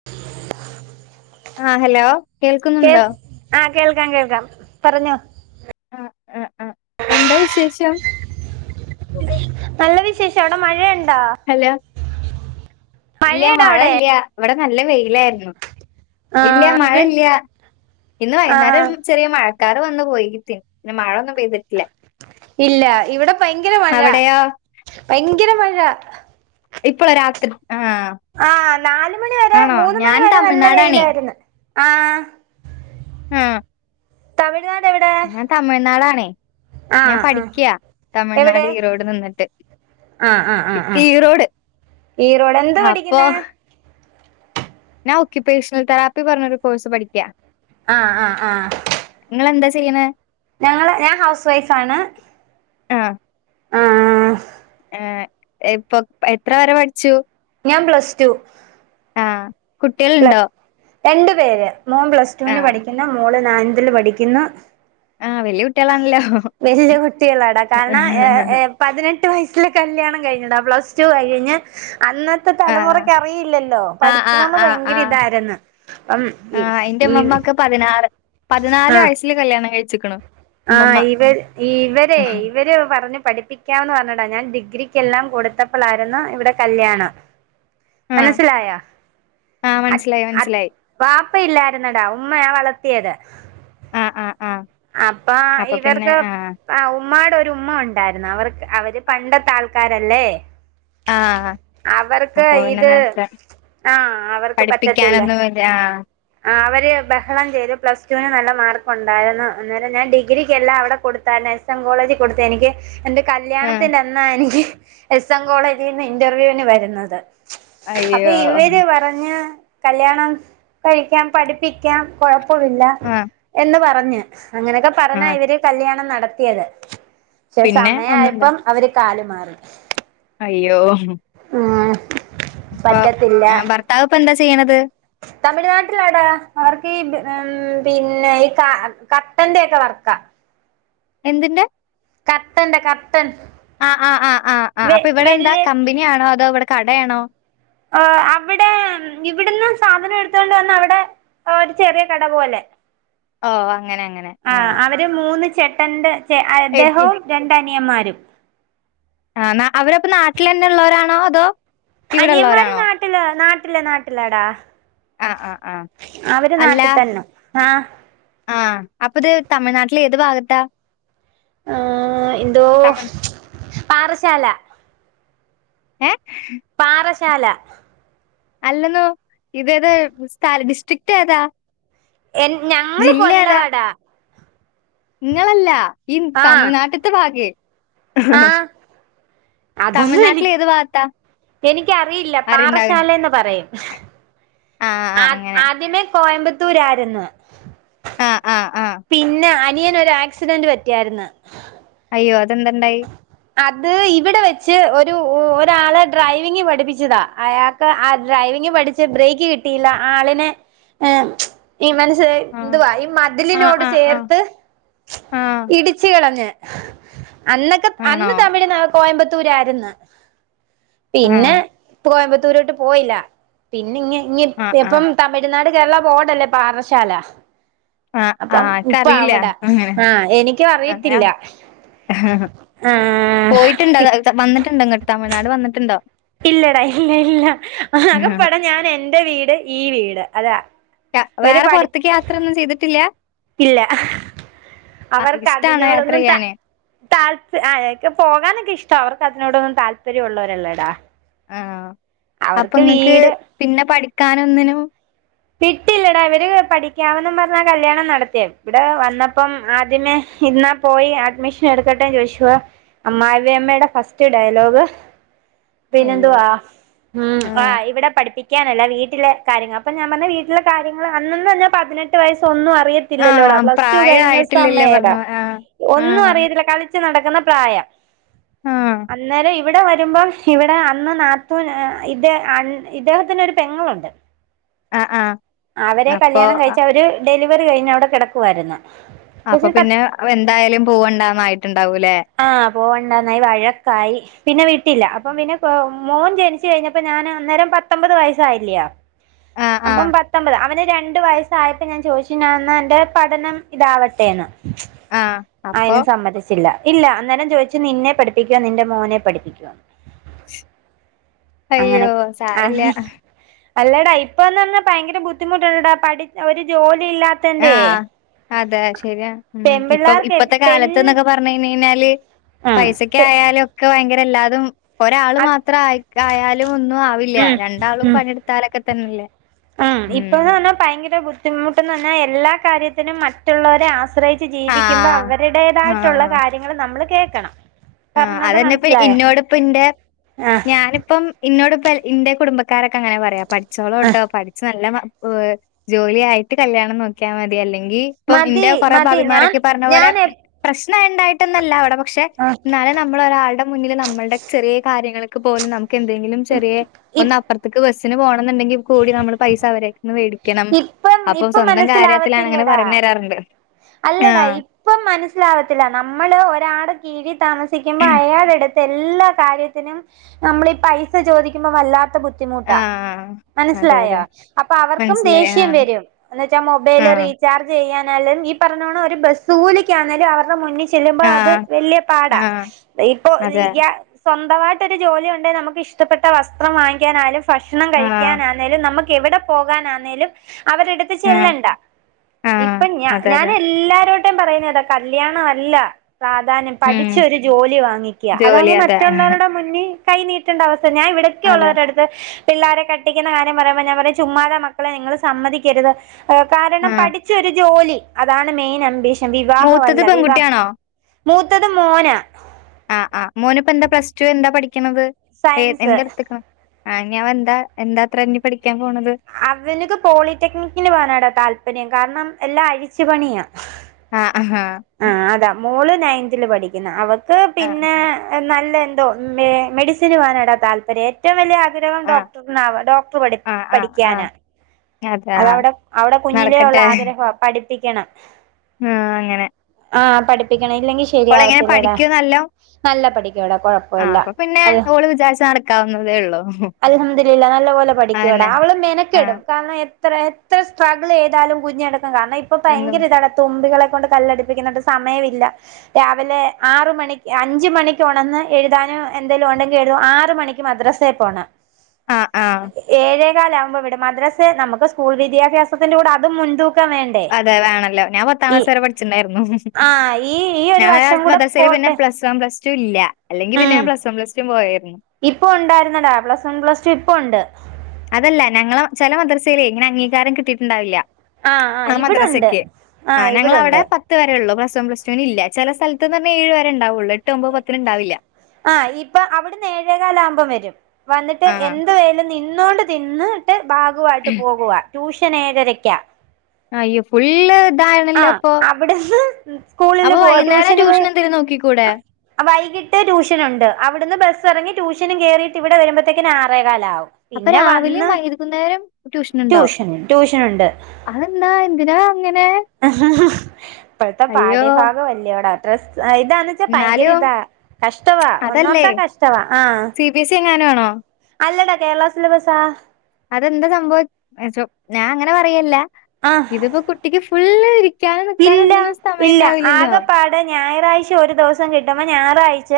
[inaudible] ആഹ് hello കേൾക്കുന്നുണ്ടോ ആഹ് കേൾക്കാം കേൾക്കാം പറഞ്ഞോ [unintelligible] എന്താ വിശേഷം നല്ല വിശേഷം അവിടെ മഴയുണ്ടാേ ഹലോ ഇല്ല മഴയുണ്ടോ മഴ അവിടെ ഇല്ല ഇവിടെ നല്ല വെയിലായിരുന്നു ആ ഇല്ല മഴ ഇവി ഇല്ല ഇന്ന് ആ ആ. വൈകുന്നേരം ചെറിയ മഴക്കാറ് വന്ന് പോയിട്ട് പിന്ന മഴൊന്നും പെയ്തിട്ട് ഇല്ല ഇവിടെ ഭയങ്കര മഴ അവിടെയോ ഭയങ്കര മഴ ഇപ്പോള രാത്രി ആഹ് ആ നാല് മണി വരെ ആണോ ഞാൻ തമിഴ്നാടാണേ ആഹ് ആഹ് തമിഴ്നാടെവിടേ ഞാൻ തമിഴ്നാടാണേ ഞാൻ പഠിക്ക്യാ തമിഴ്നാട് ഈറോഡ് നിന്നിട്ട് ആഹ് ആഹ് ആഹ് ആഹ് ഈറോഡ് ഈറോഡെന്താ അപ്പൊ പഠിക്കുന്നേ ഞാൻ ഒക്ക്യുപ്പേഷണൽ തറാപ്പി പറഞ്ഞൊരു കോഴ്സ് പഠിക്ക്യാ ആഹ് ആഹ് ആഹ് ഇങ്ങളെന്താ ചെയ്യണേ ഞങ്ങള് ഞാൻ ഹൗസ് വൈഫാണ് ആഹ് ആഹ് ആഹ് ഏഹ് ഇപ്പൊ എത്ര വരെ പഠിച്ചു ഞാൻ പ്ലസ് ടു ആഹ് പ്ല കുട്ടികള്ണ്ടോ രണ്ടു പേര് മോൻ പ്ലസ് ടുവിന് ആഹ് പഠിക്കുന്ന് മോള് നയൻതില് പഠിക്കുന്നു ആഹ് വല്ല്യ കുട്ടികളാ വല്ല്യ കുട്ടികളാടാ കാരണാ ഏഹ് ഏഹ് പതിനെട്ട് വയസ്സില് കല്യാണം കഴിഞ്ഞടാ പ്ലസ് ടു കഴിഞ്ഞ് അന്നത്ത് ത്ത ആഹ് തലമുറക്ക്യറിയില്ലല്ലോ ആഹ് ആഹ് പഠിക്കണോന്ന് ആഹ് ഭയങ്കര ആഹ് ഇതായിരുന്ന് അപ്പം ഈ ആഹ് എന്റെ ഈ ഉമ്മമ്മാക്ക് പതിനാറ് പതിനാല് ആഹ് വയസ്സില് കല്യാണം കഴിച്ചിക്ക്ണൂ ആഹ് ഇവര് ഇവരേ ഇവര് പറഞ്ഞു പഠിപ്പി ക്കാമെന്ന് പറഞ്ഞടാ ഞാൻ ഡിഗ്രിക്കെല്ലാം കൊടുത്തപ്പളാരുന്ന് ഇവിടെ കല്യാണം ആഹ് മനസ്സിലായോ ആഹ് അട്ട് മനസ്സിലായി അട്ട് മനസ്സിലായി വാപ്പ ഇല്ലാരുന്നെടാ ഉമ്മയാ വളർത്തിയത് ആഹ് ആഹ് ആഹ് അപ്പാ അപ്പൊ പിന്നെ ഇവർക്ക് ആഹ് ഉമ്മാടൊരുമ്മ ഒണ്ടായിരുന്ന് അവർക്ക് അവര് പണ്ടത്താൾക്കാരല്ലേ ആഹ് അവർക്ക് അപ്പൊ ഇത് ആഹ് അവർക്ക് പറ്റത്തില്ല പഠിപ്പിക്കാനൊന്നുവില്ലാ ആഹ് അവര് ബഹളം ചെയ്തു പ്ലസ് ടു ന് നല്ല മാർക്ക് ഒണ്ടായിരുന്നു അന്നേരം ഞാൻ ഡിഗ്രിക്കെല്ലാം അവടെ കൊടുത്തായിരുന്നു എസ് എം കോളേജീ കൊടുത്ത് എനിക്ക് എന്റെ ആഹ് കല്യാണത്തിന്റന്നാ എനിക്ക് എസ് എം കോളേജീന്ന് ഇന്റർവ്യൂവിന് വരുന്നത് അപ്പ അയ്യോ ഇവര് പർ റഞ്ഞ് കല്യാണം കഴിക്കാം പഠിപ്പിക്ക്യാം കൊഴപ്പവില്ല ആഹ് എന്ന് പറഞ്ഞ് അങ്ങനൊക്കെ പറഞ്ഞാ ആഹ് ഇവര് കല്യാണം നടത്തിയത് പക്ഷേ പിന്നെ ഒന്നുണ്ട സമയായപ്പം അവര് കാല് മാറി അയ്യോ ഉം ഇപ്പൊ പറ്റത്തില്ല ഭർത്താവ് ഇപ്പ എന്താ ചെയ്യണത് തമിഴ്നാട്ടിലാടാ അവർക്കീ ബ് ഉം പിന്നെ ഈ ക കർട്ടന്റെയൊക്കെ വർക്കാ എന്തിന്റെ കർട്ടന്റെ കർട്ടൻ ആഹ് ആഹ് ആഹ് ആഹ് ആഹ് വെ അപ്പൊ ഇവടെന്താ വെല്ല് കമ്പിനിയാണോ അതോ ഇവടെ കടേണോ ഓ അവിടേം ഉം ഇവിടുന്ന് സാധനം എടുത്തോണ്ട് വന്നവിടെ ഒരു ചെറിയ കട പോലെ ഓ അങ്ങനങ്ങനെ ആഹ് ര് മൂന്ന് ചേട്ടന്റെ ചേ ഏഹ് അദ്ദേഹവും രണ്ടനിയമ്മാരും ആന്നാ അവരപ്പ നാട്ടിലന്നെ ഇള്ളവരാണോ അതോ അനിയൻമാര് ഇവിടെള്ളോരാണോ? നാട്ടില് നാട്ടില് നാട്ടിലാടാ ആഹ് ആഹ് ആഹ് അവര് അല്ല നാട്ടിത്തന്ന ആഹ് ആഹ് അപ്പിത് തമിഴ്നാട്ടിലേത് ഭാഗത്താ ആഹ് എന്തോ തമിഴ് പാറശ്ശാല ഏഹ് പാറശാല അല്ലെന്നു ഇതേതാ സ്ഥല ഡിസ്ട്രിക്റ്റ് ഏതാ എൻ ഞങ്ങള് ജില്ല ഏതാ? കൊല്ലവടാ ഇങ്ങളല്ല ഈ ആഹ് തമിഴ്നാട്ട്ത്തെ ഭാഗേ ആഹ് അതൊന്നും എനി തമിഴ്നാട്ടില് എത് വാത്താ എനിക്കറിയില്ല പാറശാലേന്ന് പറയും ആഹ് ആഹ് ആ അങ്ങനെ ആദ്യമേ കോയമ്പത്തൂരായിരുന്നു ആഹ് ആഹ് ആഹ് പിന്നെ അനിയന് ഒരു ആക്സിഡന്റ് പറ്റിയാര്ന്ന് അയ്യോ അതെന്തണ്ടായി അത് ഇവിടെ വെച്ച് ഒരു ഒരാളെ ഡ്രൈവിംഗ് പഠിപ്പിച്ചതാ അയാ ക് ആ ഡ്രൈവിംഗ് പഠിച്ച് ബ്രേക്ക് കിട്ടിയില്ല ആളിനെ ഏഹ് ഇവൻ സെയ്‌ ആഹ് എന്തുവാ ഈ ആഹ് മതിലിനോട് ആഹ് ആഹ് ചേർത്ത് ആഹ് ഇടിച്ച് കളഞ്ഞ് അന്നൊക്കെ ആണോ? അന്ന് തമിഴുന്ന കോയമ്പത്തൂരാരുന്നു പിന്നെ. ആഹ് കോയമ്പത്തൂരോട്ട് പോയില്ല പിന്നെ ഇങ്‌ ങ്‌ ആഹ് ആഹ് എപ്പം തമിഴ്നാട് കേരള ബോടല്ലേ പാറശാല ആഹ് അപ്പം ആഹ് ഇപ്പ എക്കറിയില്ല അവിടെ അങ്ങനെ ആഹ് എനിക്കു ഞാ അറിയത്തില്ല പോയിട്ടുണ്ടോ ആഹ് വന്നിട്ടുണ്ട് ഇങ്ങട്ട് തമിഴ്നാട് വന്നിട്ടുണ്ടോ? ഇല്ലടാ ഇല്ല ഇല്ല ആകപ്പടെ ഞാൻ എന്റെ വീട് ഈ വീട് അതാ വേറെ പൊറത്തേക്ക് യാത്രൊന്നും ചെയ്തിട്ടില്ല ഇല്ല. അവർക്ക് ഇഷ്ടാണ് യാത്ര അതിനോടൊന്നും ത ചെയ്യാന് താൽപ് എനിക്ക് പോകാനൊക്കെ ഇഷ്ട അവർക്ക് അതിനോടൊന്നും താല്പര്യവുള്ളോരല്ലടാ ആഹ് അപ്പങ്ങക്ക് പിന്നെ പഠിക്കാനൊന്നിനും വിട്ടില്ല ടവര് പഠിക്കാവന്നും പറഞ്ഞാ കല്യാണം നടത്തിയേ ഇവിടെ വന്നപ്പം ആദ്യമേ ഇന്ന പോയി അഡ്മിഷൻ എടുക്കട്ടെ ചോദിച്ചു അമ്മായമ്മയുടെ ഫസ്റ്റ് ഡയലോഗ് പിന്നെ അയ്യോ എന്തുവാ ഉം ആഹ് ഇവിടെ പഠിപ്പിക്കാനല്ല വീട്ടിലെ കാര്യങ്ങ അപ്പൊ ഞാ ൻ പറഞ്ഞു വീട്ട്ലെ കാര്യങ്ങൾ അന്നന്നും ഞാൻ പതിനെട്ട് വയസ് ഒന്നും അറിയ ത്തില്ലല്ലോടാ ആഹ് പ്ലസ് ടു കഴിയുന്ന പ്രായായിട്ടില്ലല്ലേ സമയടാ പറഞ്ഞു ആഹ് ഒന്നും ആഹ് അറിയില്ല കാ ളിച്ചു നടക്കുന്ന പ്രായം ആഹ് അന്നേര ഇ വിടെ വരുമ്പം ഇവിടെ അന്ന് നാത്തു ഏഹ് ഇത് അണ് ‌ ഇദ്ദേഹത്തിന് ഒരു പെങ്ങളുണ്ട് അഹ് ആഹ് അവരെ അപ്പൊ കല്യാണം കഴിച്ച അവര് ഡെലിവറി കഴിഞ് അവിടെ കിടക്കുവായിരുന്നു അപ്പ കൊച്ചിന് പ പിന്നെ എന്തായാലും പൂവണ്ടന്നായിട്ടുണ്ടാവൂല്ലേ ആഹ് പോവണ്ടന്നായി വഴക്കായി പിന്നെ വിട്ടില്ല. അപ്പം പിന്നെ മോൻ ജനിച്ചു കഴിഞ്ഞപ്പോ ഞാൻ അന്നേരം പത്തൊമ്പത് വയസ്സായില്ലാ. ആഹ് ആഹ് അപ്പം പ പത്തൊമ്പത് അവന് രണ്ടു വയസ്സായപ്പോ ഞാൻ ചോദിച്ചു എന്റെ പഠനം ഇതാവട്ടെ എന്ന് ആഹ് അപ്പൊ അയിനും സമ്മതിച്ചില്ല ഇല്ല അന്നേരം ചോദിച്ചു നിന്നെ പഠിപ്പിക്കുവോ നിന്റെ മോനെ പഠിപ്പിക്കുവോ അങ്ങനെ അയ്യോ സാരല്ല ആഹ് അല്ലേടാ ഇപ്പ എന്ന് പറഞ്ഞാൽ ഭയങ്കര ബുദ്ധിമുട്ടുണ്ട്ടാ പഠി ഒരു ജോലി ഇല്ലാ... ആഹ് അതെ ശരിയ. ഉ ഇപ്പൊ പെൺപിള്ളേർക്ക് ഇപ്പത്തെ പെൺ കാലത്ത്ന്നൊക്കെ പറഞ്ഞ് യ് ഞാല് ഴിഞ്ഞാല് ഉം, പൈസക്ക പെ- ആയാലും ഒക്കെ ഭയങ്കരല്ലാതും ഒരാള് അത്- മാത്രം ആയി ആയാലും ഒന്നും ആവില്ല ഉം, രണ്ടാളും ഉം, പണിയെടുത്താലൊക്കെ തന്നെല്ലേ ഉം ഇപ്പന്ന് പറഞ്ഞാൽ ഭയങ്കര ബുദ്ധിമുട്ട്ന്ന് പറഞ്ഞാൽ എല്ലാ കാര്യത്തിനും മറ്റുള്ളവരെ ആശ്രയി ജീവിക്കുമ്പോ ആഹ് അവരുടേതായിട്ടുള്ള ആഹ് കാര്യങ്ങള് നമ്മൾ കേൾക്കണം ആഹ് പറഞ്ഞത് അതന്നെപ്പ മനസ്സിലായോ ഇന്നോടപ്പന്റെ ആഹ് ഞാനിപ്പം ഇന്നോട്പ്പ ഇന്റെ കുടുംബക്കാരൊക്കെ അങ്ങനെ പറയാ ആഹ് പഠിച്ചോളട്ടോ പഠിച്ച് നല്ല അഹ് ജോലി ആയിട്ട് കല്യാണം നോക്കിയാ മതി അല്ലെങ്കി ഇപ്പം ഇന്റെ മതി കൊറെ മതി ഞാൻ ഭാബിമാരൊക്കെ പറഞ്ഞ പോലെ ഞാൻ എപ് പ്രശ്ന ഉണ്ടായിട്ടന്നല്ല അവിടെ പക്ഷെ ആഹ് എന്നാലെ നമ്മള ഒരാളുടെ മുന്നിൽ നമ്മളുടെ ചെറിയ കാര്യങ്ങൾക്ക് പോലും നമുക്ക് എന്തെങ്കിലും ചെറിയെ ഇ ഒന്ന് അപ്പുറത്തേക്ക് ബസ്സിന് പോണം എന്നുണ്ടെങ്കിൽ കൂടി നമ്മള് പൈസ അവരെ ന്ന് മേടിക്കണം ഇപ്പം അപ്പൊ ഇപ്പം സ്വന്തം കാര്യത്തിലാണ് അങ്ങനെ മനസ്സിലാവത്തില്ലടാ പറഞ്ഞു തരാറുണ്ട് അല്ലടാ ആഹ് ഇപ്പം മനസ്സിലാാവത്തില്ല നമ്മള് ഒരാള കീഴ താമസിക്കുമ്പോൾ അയാടെടുത്ത് എല്ലാ കാര്യത്തിനും നമ്മളീ പൈസ ചോദിക്കുമ്പോ വല്ലാത്ത ബുദ്ധി ട്ടാ ആഹ് അതെ അതെ മനസ്സിലായോ! അപ്പൊ അവർക്കും മനസ്സിലായി ദേഷ്യം ആഹ് വരും എന്ന വച്ചാൽ മൊബൈല് റി ആഹ് ചാർജ് ചെയ്യാനാലും ഈ പറഞ്ഞോണം ഒരു ബസ് കൂലിക്ക ആന്നാലും അവരുടെ മുന്നിൽ ചെല്ലുമ്പോ അത് ആഹ് വല്ല്യ പാടാ ആഹ് ഇപ്പൊ അതെ [unintelligible] സ്വന്തമായിട്ടൊരു ജോലി ഉണ്ടെങ്കിൽ നമുക്ക് ഇഷ്ടപ്പെട്ട വസ്ത്രം വാങ്ങിക്കാനായാലും ഭക്ഷണം ആഹ് കഴിക്കാനാലും ലും നമുക്ക് എവിടെ പോകാനാന്നേലും അവരുടുത്ത് ആഹ് ചെല്ലണ്ട ആഹ് ഇപ്പഞ അതെ ഞാൻ അതെ എല്ലാരോട് ത്യം പറയുന്നതാ കല്യാണം അല്ല പ്രാധാന്യം ഉം പഠിച്ചൊരു ജോലി വാങ്ങിക്കുക ജോലി അതാവുമ്പോ അതെ ആഹ് മറ്റുള്ളവരുടെ മുന്നിൽ കൈ നീട്ടേണ്ട അവസ്ഥ ഞാൻ അതെ ഇവിടക്കുള്ളള്ളരുടെ അടുത്ത് പിള്ളാരെ കട്ടിക്കുന്ന കാര്യം പറയുമ്പോൾ ഞാൻ പറയും ചുമ്മാത മക്ക ളെ നിങ്ങൾ സമ്മതിക്കരുത് കാരണം ആഹ് പഠിച്ചരു ജോലി അതാണ് മെയിൻ അംബീഷൻ. മൂത്തത് വിവാഹല്ല വിവാഹ പെൺകുട്ടിയാണോ മൂത്തത് മോന ആഹ് ആഹ് മോനിപ്പ എന്താ പ്ലസ് ടു എന്താ പഠിക്കണുന്നത് ഏഹ് സയൻസ് എന്ത് എടുത്ത്ക്ക്ണ ആഹ് ഞ്ഞിവൻ എന്താ എന്താ അത്ര ഇഞ്ഞി പഠിക്കാൻ പോണത് അവന്ക്ക് പോളിടെക്നിക്കിന് പോകാനടാ താല്പര്യം കാരണം എല്ലാം അഴിച്ചു പണിയാ ആഹ് അഹ് ആന് അതാ മോള് നയൻത്തിൽ പഠിക്കുന്ന അവക്ക് ആഹ് പിന്നെ നല്ല എന്തോ മെഡിസിന് പോകാനാടാ താല്പര്യം ഏറ്റവും വലിയ ആഗ്രഹം ആഹ് ഡോക്ടറിന ഡോക്ടർ ആഹ് ആഹ് പഠിക്കാനാ ആഹ് അതാ അതവിടെ അവിടെ കുഞ്ഞിലേ ഉള്ള നടക്കട്ടെ ആഗ്രഹം പഠിപ്പിക്കണം ആഹ് അങ്ങനെ ആഹ് പഠിപ്പിക്കണം ഇല്ലെങ്കിൽ ഓളെങ്ങനെ ശരിയാവത്തില്ലടാ പഠിക്കോ നല്ലോം നല്ല പഠിക്കുട കുഴപ്പ ആഹ് പ്പല്ല. അപ്പൊ പിന്നെ അല്ല അൽ ഓള് വിചാരിച്ച നടക്കാവുന്നതേ ഉള്ളൂ അൽഹംദുരില്ലാ നല്ല പോലെ പഠിക്കവടാ അതന്നെ അവൾ മെന ആഹ് കെടും കാരണം എത്ര എത്ര സ്ട്രഗിൾ ഏതാലും കുഞ്ഞെടുക്കും കാരണം ഇപ്പൊ എന്നും ഭയങ്കര ഇതാണ് തുമ്പികളെ കൊണ്ട് കല്ലടിപ്പിക്കുന്നണ്ട് സമയമില്ല രാവിലെ ആറ് മണിക്ക് അഞ്ച് മണിക്ക് ഉണെന്ന് എഴുതാനും എന്തേങ്കലും ഉണ്ടെങ്കിൽ എഴുതു ആറ് മണിക്ക് ക്ക് മദ്രാസേ പോണം ആഹ് ആഹ് ഏഴേകാല ആകുമ്പോ ഇവിടെ മദ്രാസ് നമുക്ക് സ്കൂൾ വിദ്യാഭ്യാസത്തിന്റെ കൂടെ അതും മുൻതൂക്കാൻ വേ അതെ വേണല്ലോ ഞാ പത്താം ക്ലാസ് വരെ പഠിച്ചിണ്ടായിരുന്നു ആഹ് ഈ ഈ ഒരു ഞങ്ങളെ വർഷം കൂടെ മദ്രസയിൽ പിന്നെ പോട്ടെ പ്ലസ് വൺ പ്ലസ് ടു ഇല്ല അല്ലെങ്കി പിന്നെ പ്ലസ് വൺ പ്ലസടും പോയായിരുന്നു ഇപ്പ ഉണ്ടായിരുന്നടാ പ്ലസ് വൺ പ്ലസ് ടു ഇപ്പ ഉണ്ട് അതല്ല ഞങ്ങള് ചില മദ്രസയിലെ ഇങ്ങനെ അംഗീകാരം കിട്ടിട്ടുണ്ടാവില്ല ആഹ് മദ്രാസക്കെ ആഹ് ഞങ്ങളവിടെ പ ത്ത് വരെ ഉള്ളൂ പ്ലസ് വൺ പ്ലസ്ടുല്ല ചില സ്ഥലത്ത് പറഞ്ഞാ ഏഴ് വരെണ്ടാവുള്ള എട്ട് ഒൻപത് പത്തിന്ണ്ടാവില്ല ആഹ് ഇപ്പൊ അവിടെന്ന് ഏഴേകാല ആ കുമ്പോം വരും വന്നിട്ട് ആ എന്ത് വേലും നിന്നോണ്ട് തിന്ന് ട്ട് ബാഗുമായിട്ട് പോകുക ട്യൂഷൻ ഏഴരക്കാ അയേ ഫുള് ഇതാണല്ലേ ആഹ് അപ്പൊ അവിടുന്ന് സ്കൂളില് അപ്പൊ വൈകുന്നേരം ട്യൂഷൻ എന്തേലും നോക്കി കൂടെ ആഹ് വൈകി ട്ട് ട്യൂഷൻ ഉണ്ട് അവിടുന്ന് ബസ് ഇറങ്ങി ട്യൂഷനും കേയറിയിട്ട് ഇവിടെ വരുമ്പോഴത്തേക്കന് ആറേകാല ആവും അപ്പൊ പിന്നെ രാവിലെയും വന്ന് വൈകുന്നേരം ഉണ്ടോ ട്യൂഷൻ ട്യൂഷൻ ഉണ്ട് അതെന്താ എന്തിനാ അഅങ്ങനെ ഇപ്പോഴത്തെ പാഠ്യഭാഗം വല്യോടാ ട്രസ് ഇതാണ് ഭയങ്കര എന്നാലും ഇതാ കഷ്ടവാ അതല്ലേ ഒന്നോർത്ത കഷ്ടവാ ആഹ് സി ബി സി എങ്ങനാണോ? അല്ലടാ കേരള സിലബസാ. അതെന്താ സംഭവം ചെ ഞാൻ അങ്ങനെ പറയല്ല ആഹ് ഇതിപ്പോ കുട്ടിക്ക് ഫുള്രി ക്കാനോ നിക്കാനോന്നിനും സമയ ഉണ്ടാവില്ലല്ലോ? വിടെ ഞായറാഴ്ച ഒരു ദിവസം കിട്ടുമ്പോ ഞായറാഴ്ച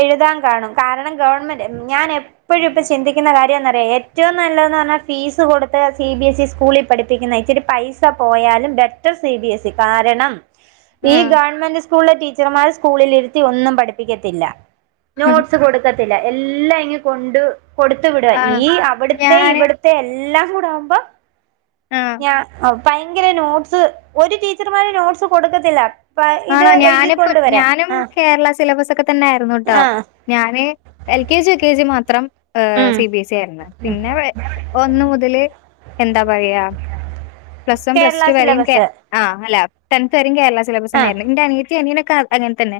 എഴുതാൻ കാണും. കാരണം ഗവൺമെന്റ് ഞാൻ എപ്പോഴും ഇപ്പോ ചിന്തി ന്ന കാര്യംന്ന്റിയോ ഏറ്റവും നല്ലതെന്ന് പറഞ്ഞാൽ ഫീസ് കൊടുത്ത് സി ബി എസ് ഇ സ്കൂളിൽ പഠിപ്പിക്കുന്ന ഇച്ചരി പൈ സ പോയാലും better C B S E കാരണം ഈ ആഹ് ഗവൺമെന്റ് സ് സ്കൂളിലെ ടീച്ചർമാർ സ്കൂളിൽരുതി ഒന്നും പഠിപ്പിക്കത്തില്ല നോട്സ് കൊ ടുക്കത്തില്ല എല്ലാം ഇങ്ങ് കൊണ്ട് കൊടുത്തു വിടുക ആണോ ഈ അവിടുത്തെ ഞാന് ഇവിടു ത്തെ എല്ലാം കൂടെ ആവുമ്പോ അഹ്‌ അഹ്‌ ഭയങ്കര നോട്ടസ് ഒരു ടീച്ചർമാര് നോട്ട്സ് കൊടുക്കത്തില്ല. പ്പ ഇത് ആണോ ഞാനിപ്പം എഴുതിക്കൊണ്ട് വരാൻ ഞാനും ആഹ് കേരള സിലബസക്കെ തന്നെ ആയിരുന്നുട്ടോ. ആഹ് ഞാന് L K G U K G മാത്രം ഹേ ഉം സി ബി എസ് ഇ ആയിരുന്നു പിന്നെ ഒന്ന് മുതല് എന്താ പറയാ? Plus one plus Kerala two വരെയും കേ സിലബസ് ആ അല്ല ടെൻത്ത് വരെയും കേരള സിലബസ് ആഹ് തന്നെയായിരുന്നു എന്റെ അനിയതിം അനിയനൊക്കെ അങ്ങനെ തന്നെ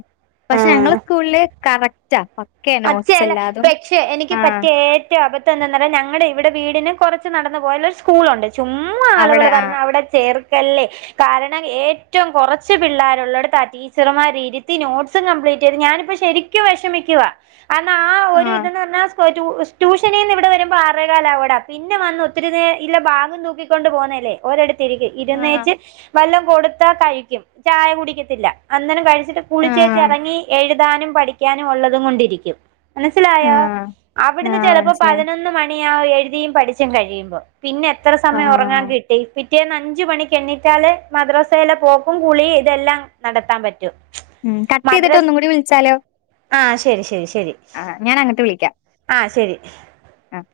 പക്ഷെ ഞങ്ങള് സ്കൂളില് കറക്റ്റാ പക്കയാ നോട്ട്സ് അഛയല്ല എല്ലാതും പക്ഷെ എനിക്ക് പറ്റ ആഹ് യ അബദ്ം എന്താന്നാറ ഞങ്ങടെ ഇവിടെ വീടിന് കുറച്ച് നടന്നു പോയ ഒരു സ്കൂളുണ്ട് ചുമ്മാ ആളുകള് അവിടെ പറഞ്ഞ ആഹ് അവിടെ ചേർക്കല്ലേ. കാരണം ഏറ്റവും കൊറച്ച് പിള്ളേരുള്ളോട്ത്ത് അധി ടീച്ചർമാരീര്ത്തി നോട്സും കംപ്ലീറ്റ് ചെയ്ത് ഞാനിപ്പ ശരിക്കും വെഷമിക്കുവാ അന്ന ആ ഒരു ആഹ് ഇതന്ന് പർഞ്ഞാ [unintelligible] ട്യൂഷനീന്ന് ഇവിടെ വരുമ്പൊ ആറേ കാലവൊടാ പിന്നെ വന്നു ഒത്തിരി നേ ഇല്ല ബാഗും തൂക്കിക്കൊണ്ട് പോന്നല്ലേ ഓരട് ത്തിരിക്ക് ആഹ് ഇരുന്നേച്ച് വെല്ലോം കൊടുത്താ കഴിക്കും ചായ കുടിക്കത്തില്ല അന്നേനം കഴി ച്ചിട്ട് ആഹ് കുളിച്ചേച്ചെറങ്ങി എഴുതാനും പഠിക്കാനും ഉള്ളതും കൊണ്ടിരിക്കും. മനസ്സിലായോ ആഹ് അവിടുന്ന് ആഹ് ചെലപ്പൊ മനസ്സിലായി പതിനൊന്ന് മണിയാവും എഴുതിയും പഠിച്ചും കഴിയുമ്പം പിന്നെ എത്ര സമയം ഒറങ്ങാൻ ആഹ് കി ട്ടി. പിറ്റേന്ന് അഞ്ച് മണിക്ക്‌ എണ്ണിറ്റാല് മദ്രാസയിലെ പോക്കും കുളി ഇതെല്ലാം നടത്താൻ പ റ്റും ഉം കട്ട് ചെയ്തിട്ട് മദ്രസ് ഒന്നും കൂടി വിളിച്ചാലോ ആഹ് ശരി ശരി ശരി ആഹ് ഞാനങ്ങട്ട് വിളിക്കാം. ആഹ് ശരി ആഹ്